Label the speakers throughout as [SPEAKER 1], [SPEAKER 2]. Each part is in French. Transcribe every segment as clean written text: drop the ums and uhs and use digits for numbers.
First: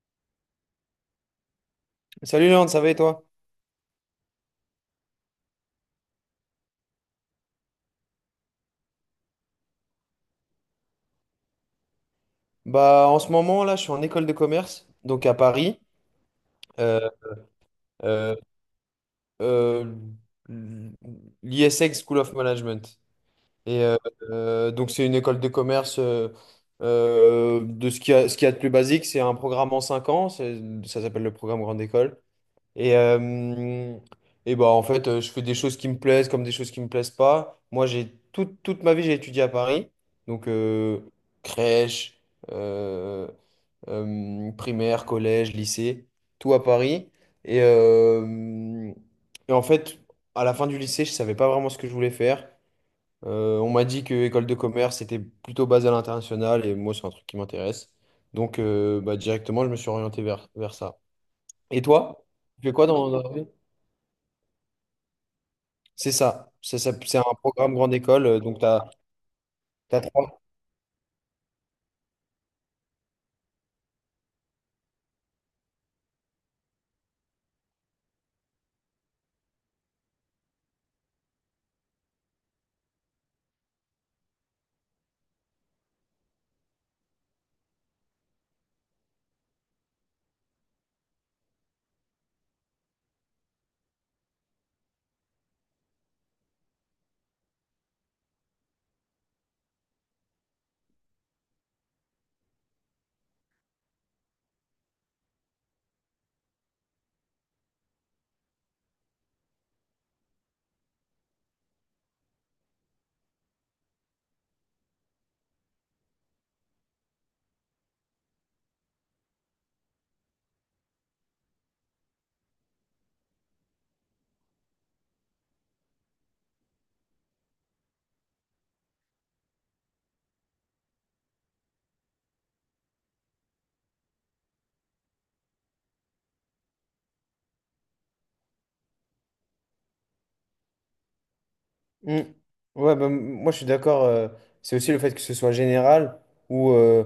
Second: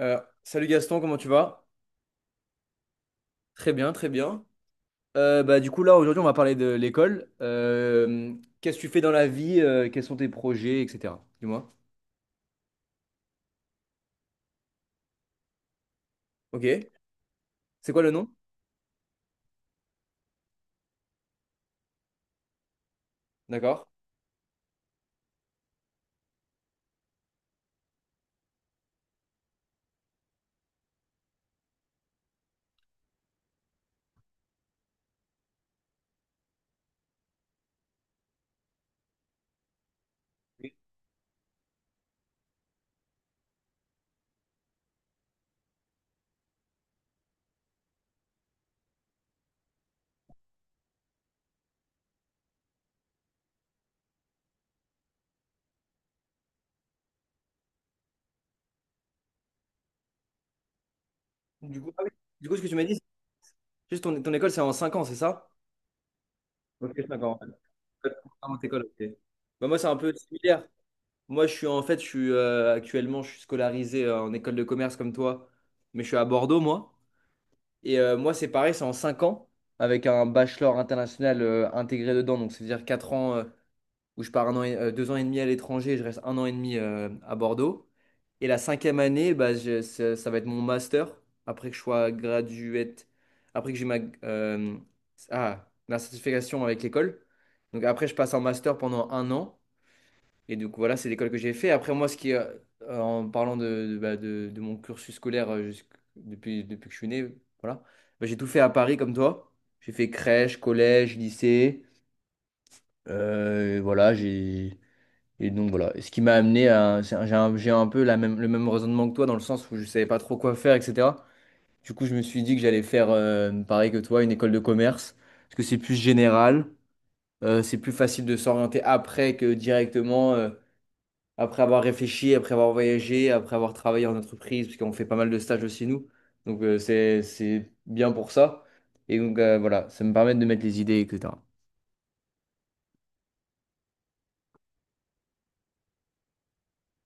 [SPEAKER 1] Salut Gaston, comment tu vas?
[SPEAKER 2] Salut Léon, ça va et toi?
[SPEAKER 1] Très bien, très bien. Bah, du coup, là, aujourd'hui, on va parler de l'école. Qu'est-ce que tu fais dans la vie? Quels sont tes projets, etc. Dis-moi.
[SPEAKER 2] Bah, en ce moment, là, je suis en école de commerce, donc à Paris,
[SPEAKER 1] Ok.
[SPEAKER 2] euh,
[SPEAKER 1] C'est quoi le nom?
[SPEAKER 2] euh, euh, l'ISEC School of Management. Et
[SPEAKER 1] D'accord.
[SPEAKER 2] euh, euh, donc, c'est une école de commerce de ce qu'il y a de plus basique. C'est un programme en 5 ans, ça s'appelle le programme Grande École. Et, euh, et bah, en fait, je fais des choses qui me plaisent comme des choses qui me plaisent pas. Moi, j'ai toute ma vie, j'ai étudié à Paris, donc crèche. euh, Primaire, collège, lycée, tout à Paris. Et, euh, et en fait, à la fin du lycée, je savais pas vraiment ce que je voulais faire. On m'a dit que école de commerce c'était plutôt basé à l'international et moi, c'est un truc qui m'intéresse. Donc, bah, directement, je me suis orienté vers ça.
[SPEAKER 1] Du
[SPEAKER 2] Et
[SPEAKER 1] coup, ah oui.
[SPEAKER 2] toi,
[SPEAKER 1] Du coup, ce que
[SPEAKER 2] tu fais
[SPEAKER 1] tu m'as
[SPEAKER 2] quoi
[SPEAKER 1] dit, c'est
[SPEAKER 2] dans la vie?
[SPEAKER 1] juste ton école, c'est en 5 ans, c'est ça?
[SPEAKER 2] C'est ça.
[SPEAKER 1] Ok,
[SPEAKER 2] C'est
[SPEAKER 1] 5
[SPEAKER 2] un
[SPEAKER 1] ans. En
[SPEAKER 2] programme grande école.
[SPEAKER 1] Ah, mon
[SPEAKER 2] Donc, tu
[SPEAKER 1] école,
[SPEAKER 2] as...
[SPEAKER 1] ok. Bah, moi, c'est un peu similaire. Moi, je suis en fait, je suis actuellement, je suis scolarisé en école de commerce comme toi, mais je suis à Bordeaux, moi. Et moi, c'est pareil, c'est en 5 ans, avec un bachelor international, intégré dedans. Donc, c'est-à-dire 4 ans, où je pars deux ans et demi à l'étranger, et je reste un an et demi, à Bordeaux. Et la cinquième année, bah, ça va être mon master, après que je sois graduate, après que j'ai euh, ma certification avec l'école. Donc, après, je passe en master pendant un an. Et donc voilà, c'est l'école que j'ai fait. Après moi, ce qui, en parlant bah, de mon cursus scolaire, depuis que je suis né, voilà. Bah, j'ai tout fait à Paris comme toi. J'ai fait crèche, collège, lycée. Voilà, j'ai et donc voilà. Et ce qui m'a amené à, c'est j'ai un peu le même raisonnement que toi dans le sens où je savais pas trop quoi faire, etc. Du coup, je me suis dit que j'allais faire, pareil que toi, une école de commerce, parce que c'est plus général, c'est plus facile de s'orienter après que directement. Après avoir réfléchi, après avoir voyagé, après avoir travaillé en entreprise, parce qu'on fait pas mal de stages aussi, nous. Donc, c'est bien pour ça. Et donc, voilà, ça me permet de mettre les idées, et etc.
[SPEAKER 2] Mm. Ouais, bah, moi je suis d'accord. C'est aussi le fait que ce soit général ou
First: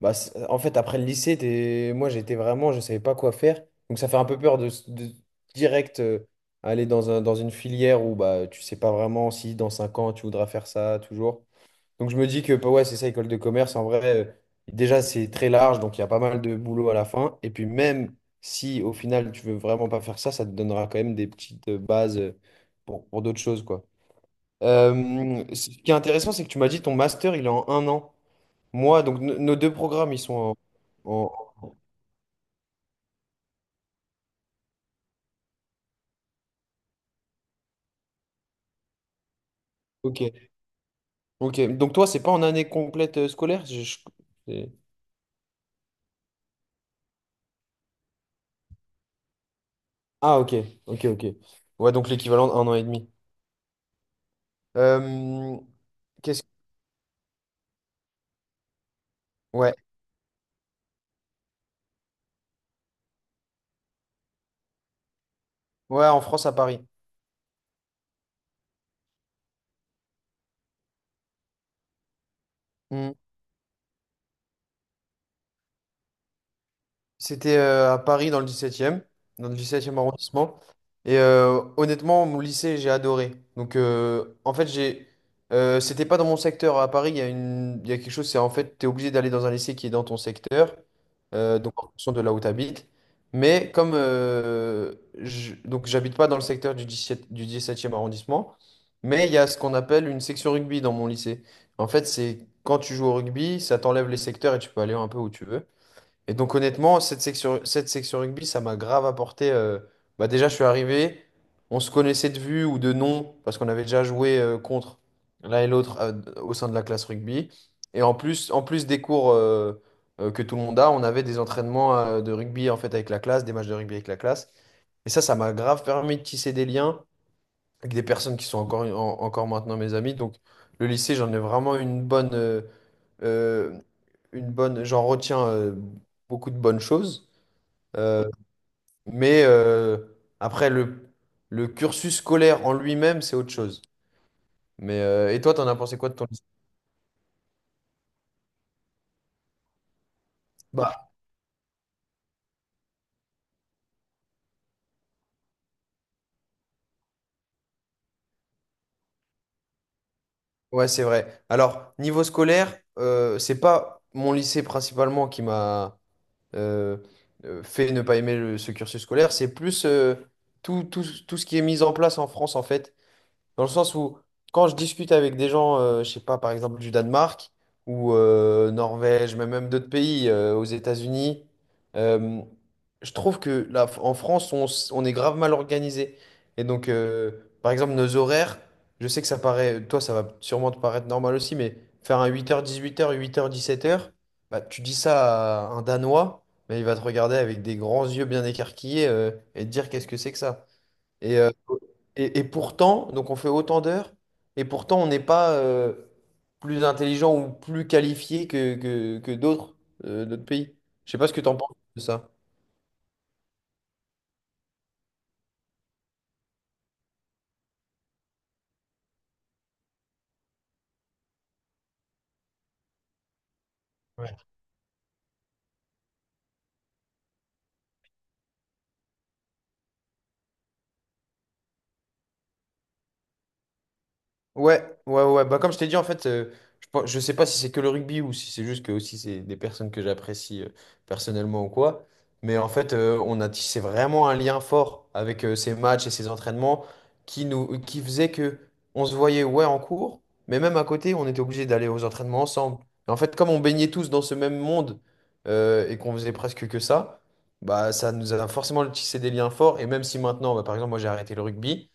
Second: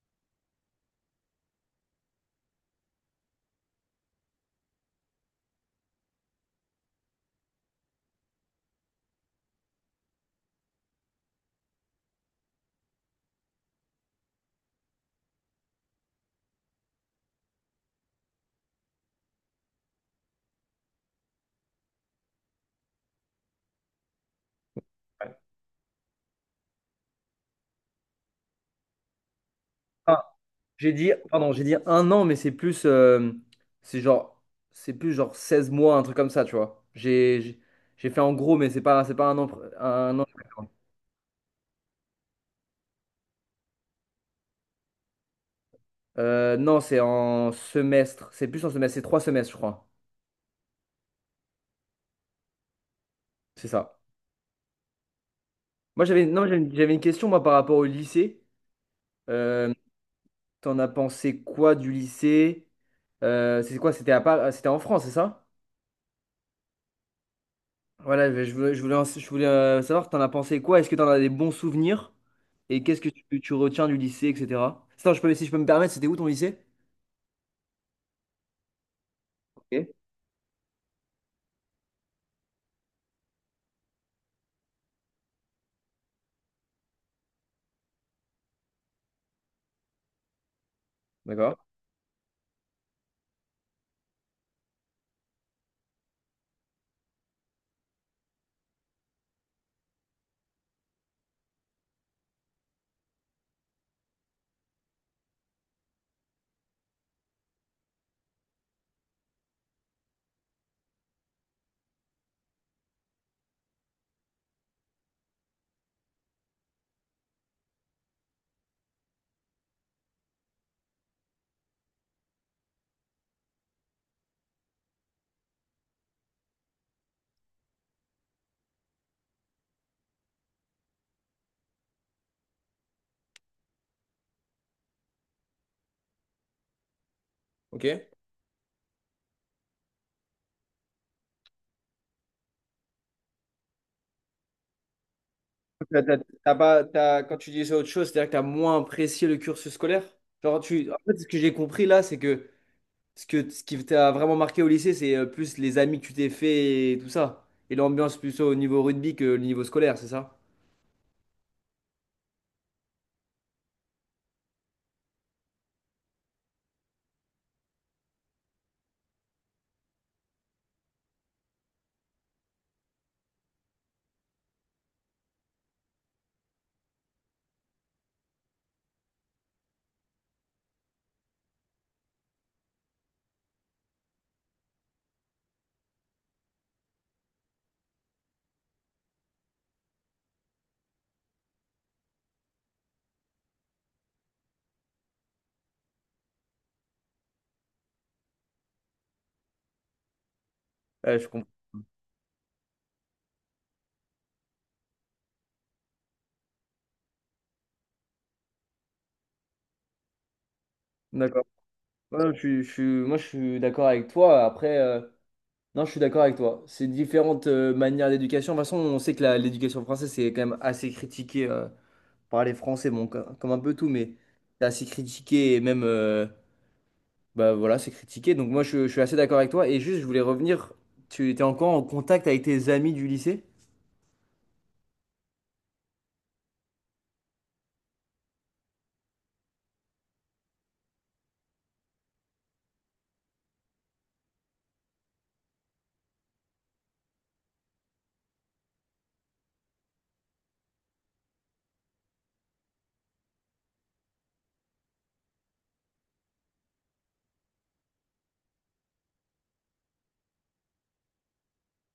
[SPEAKER 2] bah, en fait après le lycée, moi j'étais vraiment, je savais pas quoi faire. Donc ça fait un peu peur de, de direct aller dans une filière où bah, tu sais pas vraiment si dans 5 ans tu voudras faire ça toujours. Donc je me dis que bah, ouais, c'est ça, école de commerce. En vrai, déjà c'est très large, donc il y a pas mal de boulot à la fin. Et puis même si au final tu veux vraiment pas faire ça, ça te donnera quand même des petites bases pour d'autres choses, quoi. Ce qui est intéressant, c'est que tu m'as dit ton master, il est en 1 an. Moi, donc nos deux programmes, ils
[SPEAKER 1] Ah,
[SPEAKER 2] sont
[SPEAKER 1] j'ai dit,
[SPEAKER 2] en... en-
[SPEAKER 1] pardon, j'ai dit un an, mais c'est plus, c'est genre, c'est plus genre 16 mois, un truc comme ça, tu vois. J'ai fait en gros, mais c'est pas un an, un
[SPEAKER 2] Ok,
[SPEAKER 1] an.
[SPEAKER 2] ok. Donc toi, c'est pas en année complète scolaire? C'est-
[SPEAKER 1] Non, c'est en semestre. C'est plus en semestre. C'est trois semestres, je crois.
[SPEAKER 2] Ah, ok, ok, ok. Ouais, donc l'équivalent d'1 an et demi.
[SPEAKER 1] C'est ça.
[SPEAKER 2] Euh,
[SPEAKER 1] Moi, j'avais
[SPEAKER 2] qu'est-ce...
[SPEAKER 1] non, j'avais j'avais une question moi par rapport au lycée. Euh,
[SPEAKER 2] Ouais,
[SPEAKER 1] T'en as pensé quoi du lycée? C'est quoi? C'était en France, c'est ça?
[SPEAKER 2] Ouais, en France, à Paris.
[SPEAKER 1] Voilà, je voulais savoir, t'en as pensé quoi? Est-ce que t'en as des bons souvenirs? Et qu'est-ce que
[SPEAKER 2] Hmm.
[SPEAKER 1] tu retiens du lycée, etc. Attends, je peux, si je peux me permettre, c'était où ton lycée?
[SPEAKER 2] C'était à Paris dans le 17e, dans le
[SPEAKER 1] Ok,
[SPEAKER 2] 17e arrondissement. Et honnêtement, mon lycée, j'ai adoré. Donc en fait, j'ai c'était pas dans mon secteur. À Paris, il y a quelque chose, c'est en fait, tu es obligé d'aller dans un lycée qui est dans ton secteur,
[SPEAKER 1] d'accord.
[SPEAKER 2] donc en fonction de là où tu habites. Mais comme donc j'habite pas dans le secteur du 17e, du 17e arrondissement, mais il y a ce qu'on appelle une section rugby dans mon lycée. En fait, c'est quand tu joues au rugby, ça t'enlève les secteurs et tu peux aller un peu où tu veux. Et donc honnêtement, cette section rugby, ça m'a grave apporté. Bah déjà, je suis arrivé, on se connaissait de vue ou de nom, parce qu'on avait déjà joué contre l'un et l'autre au sein de la classe rugby. Et en plus des cours que tout le monde a, on avait des entraînements de rugby en fait avec la classe, des matchs de rugby avec la classe. Et ça m'a grave permis de tisser des liens avec des personnes qui sont encore maintenant mes amis. Donc le lycée, j'en ai vraiment une bonne. Euh, une bonne, j'en retiens beaucoup de bonnes choses,
[SPEAKER 1] Ok.
[SPEAKER 2] euh, mais après le cursus scolaire en lui-même, c'est autre chose. Mais et toi, t'en as pensé
[SPEAKER 1] T'as-
[SPEAKER 2] quoi de
[SPEAKER 1] t'as-
[SPEAKER 2] ton lycée?
[SPEAKER 1] t'as pas, t'as- Quand tu disais autre chose, c'est-à-dire que tu as moins apprécié le cursus scolaire? Genre, en
[SPEAKER 2] Bah,
[SPEAKER 1] fait, ce que j'ai compris là, c'est que ce qui t'a vraiment marqué au lycée, c'est, plus les amis que tu t'es fait et tout ça. Et l'ambiance plutôt au niveau rugby que le niveau scolaire, c'est ça?
[SPEAKER 2] ouais, c'est vrai. Alors, niveau scolaire, c'est pas mon lycée principalement qui m'a euh, fait ne pas aimer ce cursus scolaire, c'est plus tout, tout, tout ce qui est mis en place en France, en fait. Dans le sens où, quand je discute avec des gens, je sais pas, par exemple du Danemark ou Norvège, mais même d'autres pays, aux États-Unis, euh, je trouve que là, en France, on est grave mal organisé. Et donc, par exemple, nos horaires, je sais que ça paraît, toi, ça va sûrement te paraître normal aussi, mais faire un 8 heures, 18 heures, 8 heures, 17 heures, bah, tu dis ça à un Danois, mais il va te regarder avec des grands yeux bien écarquillés, et te dire qu'est-ce que c'est que ça.
[SPEAKER 1] Ouais, je
[SPEAKER 2] Et,
[SPEAKER 1] comprends.
[SPEAKER 2] euh, et pourtant, donc on fait autant d'heures, et pourtant on n'est pas plus intelligent ou plus qualifié que d'autres pays. Je sais pas ce que
[SPEAKER 1] D'accord.
[SPEAKER 2] tu en penses de ça.
[SPEAKER 1] Ouais, moi, je suis d'accord avec toi. Après. Non, je suis d'accord avec toi. C'est différentes, manières d'éducation. De toute façon, on sait que l'éducation française, c'est quand même assez critiqué, par les Français, bon, comme, un peu tout, mais
[SPEAKER 2] Ouais.
[SPEAKER 1] c'est assez critiqué et même, bah voilà, c'est critiqué. Donc moi, je suis assez d'accord avec toi. Et juste, je voulais revenir, tu étais encore en contact avec tes amis du lycée?
[SPEAKER 2] Ouais, ouais, ouais. Bah, comme je t'ai dit, en fait, je sais pas si c'est que le rugby ou si c'est juste que aussi c'est des personnes que j'apprécie personnellement ou quoi. Mais en fait, on a tissé vraiment un lien fort avec ces matchs et ces entraînements qui faisait que on se voyait, ouais, en cours, mais même à côté, on était obligé d'aller aux entraînements ensemble. Et en fait, comme on baignait tous dans ce même monde et qu'on faisait presque que ça, bah, ça nous a forcément tissé des liens forts. Et même si maintenant, bah, par exemple, moi j'ai arrêté le rugby,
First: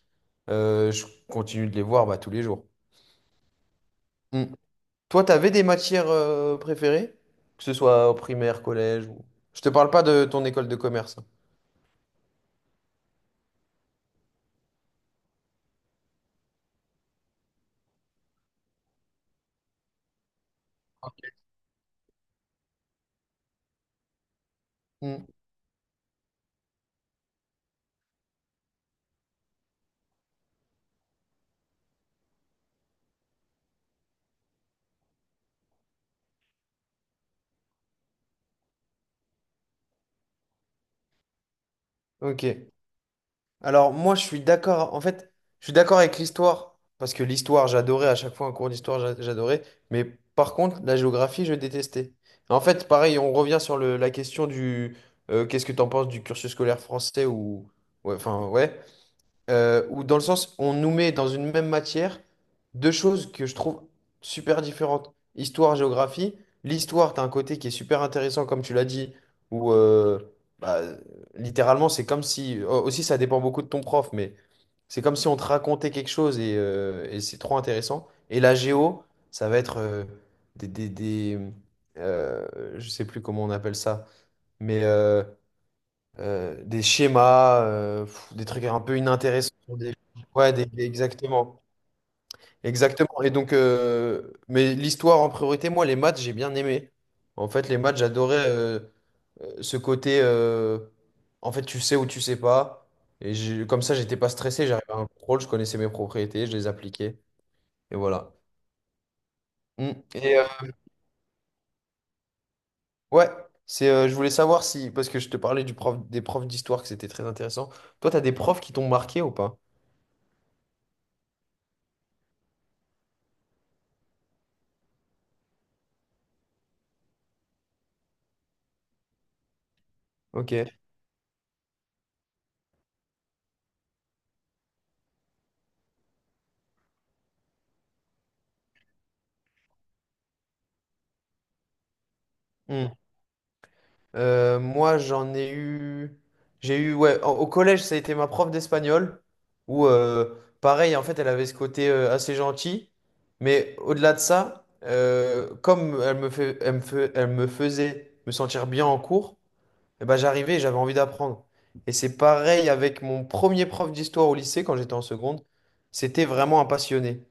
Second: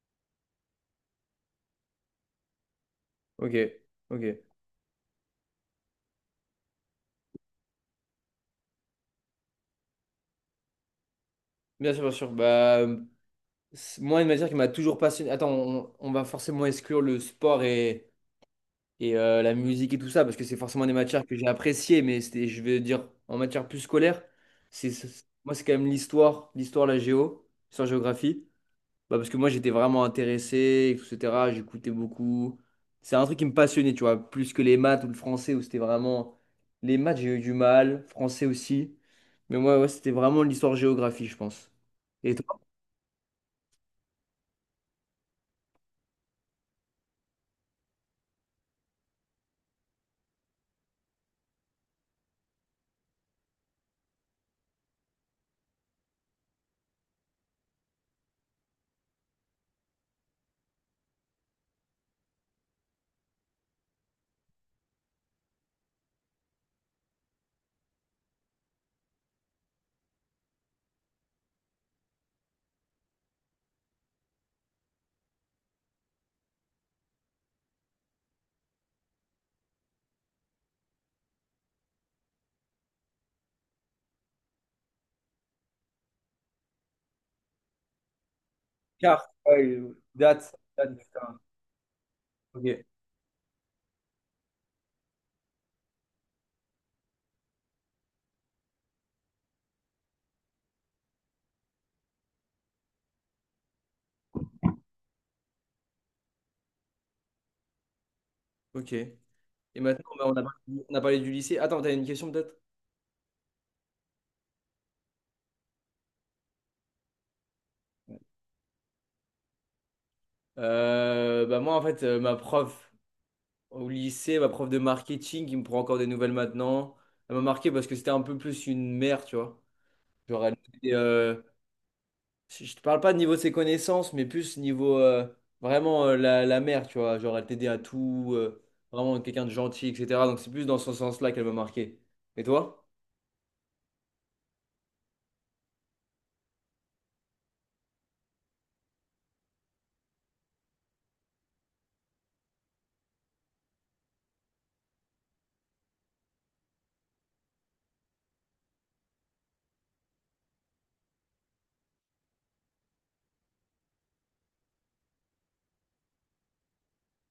[SPEAKER 2] je continue de les voir bah, tous les jours.
[SPEAKER 1] Ok, ok.
[SPEAKER 2] Mm. Toi, t'avais des matières préférées? Que ce soit au primaire, collège ou... Je te parle pas de ton école de commerce.
[SPEAKER 1] Bien sûr, bien sûr. Bah, moi, une matière qui m'a toujours passionné. Attends, on va forcément exclure le sport et la musique et tout ça, parce que c'est forcément des matières que j'ai appréciées, mais c'était, je vais dire, en matière plus scolaire,
[SPEAKER 2] Mm.
[SPEAKER 1] moi, c'est quand même l'histoire, la géo, l'histoire-géographie, bah, parce que moi, j'étais vraiment intéressé, etc., j'écoutais beaucoup. C'est un truc qui me passionnait, tu vois, plus que les maths ou le français, où c'était vraiment... Les maths, j'ai eu du mal, français aussi, mais moi, ouais, c'était vraiment l'histoire-géographie, je pense. Et
[SPEAKER 2] Ok.
[SPEAKER 1] toi?
[SPEAKER 2] Alors moi, je suis d'accord. En fait, je suis d'accord avec l'histoire parce que l'histoire, j'adorais à chaque fois un cours d'histoire, j'adorais. Mais par contre, la géographie, je détestais. En fait, pareil, on revient sur la question du qu'est-ce que t'en penses du cursus scolaire français ou ouais, enfin ouais. Où dans le sens, on nous met dans une même matière deux choses que je trouve super différentes. Histoire, géographie. L'histoire, tu as un côté qui est super intéressant, comme tu l'as dit, où bah, littéralement, c'est comme si. Oh, aussi, ça dépend beaucoup de ton prof, mais c'est comme si on te racontait quelque chose et c'est trop intéressant. Et la géo, ça va être des euh, je sais plus comment on appelle ça, mais, des schémas, des trucs un peu
[SPEAKER 1] Carte,
[SPEAKER 2] inintéressants.
[SPEAKER 1] ouais,
[SPEAKER 2] des- Ouais,
[SPEAKER 1] date, date.
[SPEAKER 2] exactement.
[SPEAKER 1] Ok.
[SPEAKER 2] Exactement. Et donc, mais l'histoire en priorité, moi, les maths, j'ai bien aimé. En fait, les maths, j'adorais ce côté, en fait, tu sais ou tu sais pas. Et comme ça, j'étais pas stressé, j'arrivais à un contrôle, je connaissais mes propriétés, je les appliquais. Et voilà.
[SPEAKER 1] Ok. Et
[SPEAKER 2] Mm.
[SPEAKER 1] maintenant, bah,
[SPEAKER 2] Et
[SPEAKER 1] on a, on a parlé du lycée. Attends, t'as une question peut-être?
[SPEAKER 2] ouais, je voulais savoir si, parce que je te parlais du prof, des profs d'histoire, que c'était très intéressant. Toi, tu as des profs qui t'ont marqué ou pas?
[SPEAKER 1] Bah moi, en fait, ma prof au lycée, ma prof de marketing, qui me prend encore des nouvelles maintenant, elle m'a marqué parce que c'était un peu plus une mère, tu vois. Genre, elle
[SPEAKER 2] Ok.
[SPEAKER 1] était, je te parle pas de niveau de ses connaissances, mais plus niveau, vraiment, la mère, tu vois. Genre, elle t'aidait à tout, vraiment quelqu'un de gentil, etc. Donc, c'est plus dans ce sens-là qu'elle m'a marqué. Et toi?
[SPEAKER 2] Mmh. Moi, j'en ai eu. J'ai eu, ouais, au collège, ça a été ma prof d'espagnol, où, pareil, en fait, elle avait ce côté assez gentil, mais au-delà de ça, comme elle me faisait me sentir bien en cours, eh ben, j'arrivais et j'avais envie d'apprendre. Et c'est pareil avec mon premier prof d'histoire au lycée, quand j'étais en seconde, c'était vraiment un passionné.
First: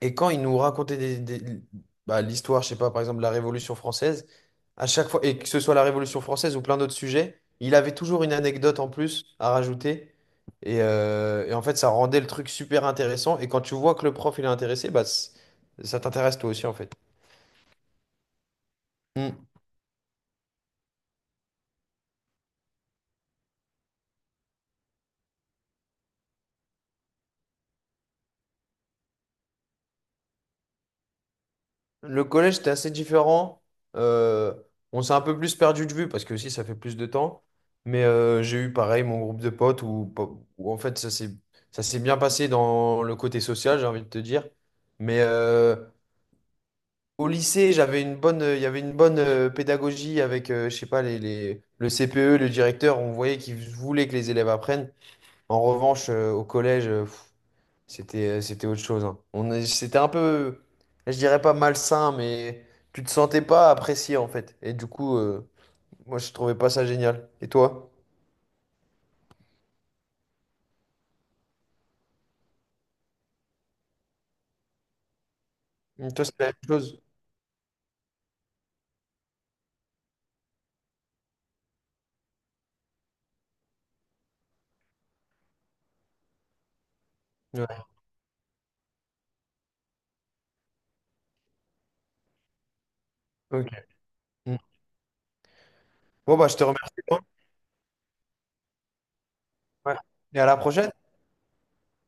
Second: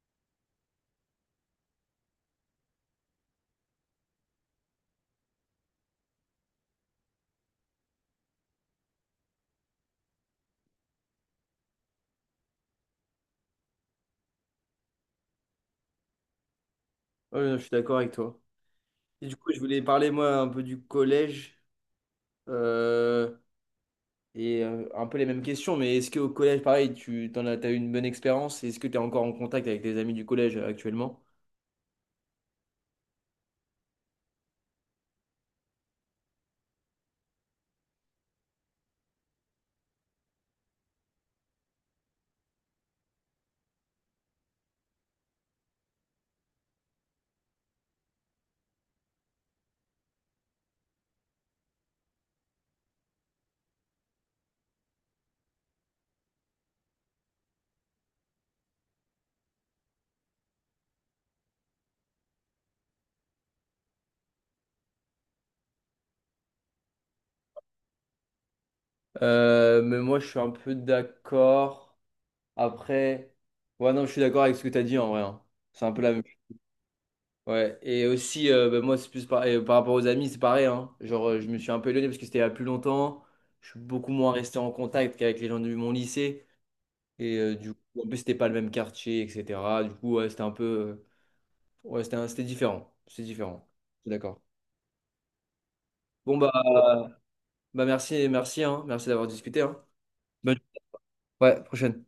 [SPEAKER 2] Et quand il nous racontait bah, l'histoire, je sais pas, par exemple, la Révolution française, à chaque fois, et que ce soit la Révolution française ou plein d'autres sujets, il avait toujours une anecdote en plus à rajouter. Et en fait, ça rendait le truc super intéressant. Et quand tu vois que le prof, il est intéressé, bah, ça t'intéresse toi aussi, en fait.
[SPEAKER 1] Ouais, je suis d'accord avec toi. Et du
[SPEAKER 2] Mm.
[SPEAKER 1] coup, je voulais parler, moi, un peu du collège. Euh, Et un peu les mêmes questions, mais est-ce qu'au collège, pareil, t'as eu une bonne expérience? Est-ce que tu es encore en contact avec des amis du collège, actuellement?
[SPEAKER 2] Le collège, c'était assez différent. Euh, on s'est un peu plus perdu de vue parce que aussi ça fait plus de temps. Mais j'ai eu pareil mon groupe de potes où en fait ça s'est bien passé dans le côté social, j'ai envie de te dire. Mais au lycée, il y avait une bonne pédagogie avec, je sais pas, le CPE, le directeur. On voyait qu'ils voulaient que les élèves apprennent. En revanche, au collège, c'était autre chose, hein. C'était un peu, je dirais pas malsain, mais tu te sentais pas apprécié en fait. Et du coup, moi je trouvais pas ça génial. Et toi?
[SPEAKER 1] Mais moi, je suis un peu d'accord. Après, ouais, non, je suis d'accord avec ce que tu as dit en vrai, hein. C'est un peu la même
[SPEAKER 2] Toi, c'est la
[SPEAKER 1] chose.
[SPEAKER 2] même chose?
[SPEAKER 1] Ouais, et aussi, bah, moi, c'est plus et par rapport aux amis, c'est pareil, hein. Genre, je me suis un peu éloigné parce que c'était il y a plus longtemps. Je suis beaucoup moins resté en contact qu'avec les gens de mon lycée. Et du coup,
[SPEAKER 2] Ouais.
[SPEAKER 1] en plus, c'était pas le même quartier, etc. Du coup, ouais, c'était un peu, ouais, c'était différent. C'est
[SPEAKER 2] Ok.
[SPEAKER 1] différent. Je suis d'accord.
[SPEAKER 2] Mm. Bon,
[SPEAKER 1] Bon,
[SPEAKER 2] bah,
[SPEAKER 1] bah,
[SPEAKER 2] je te remercie, hein.
[SPEAKER 1] bah merci, merci, hein. Merci d'avoir discuté, hein.
[SPEAKER 2] Ouais. Et à la
[SPEAKER 1] Bonne-
[SPEAKER 2] prochaine.
[SPEAKER 1] Ouais, prochaine.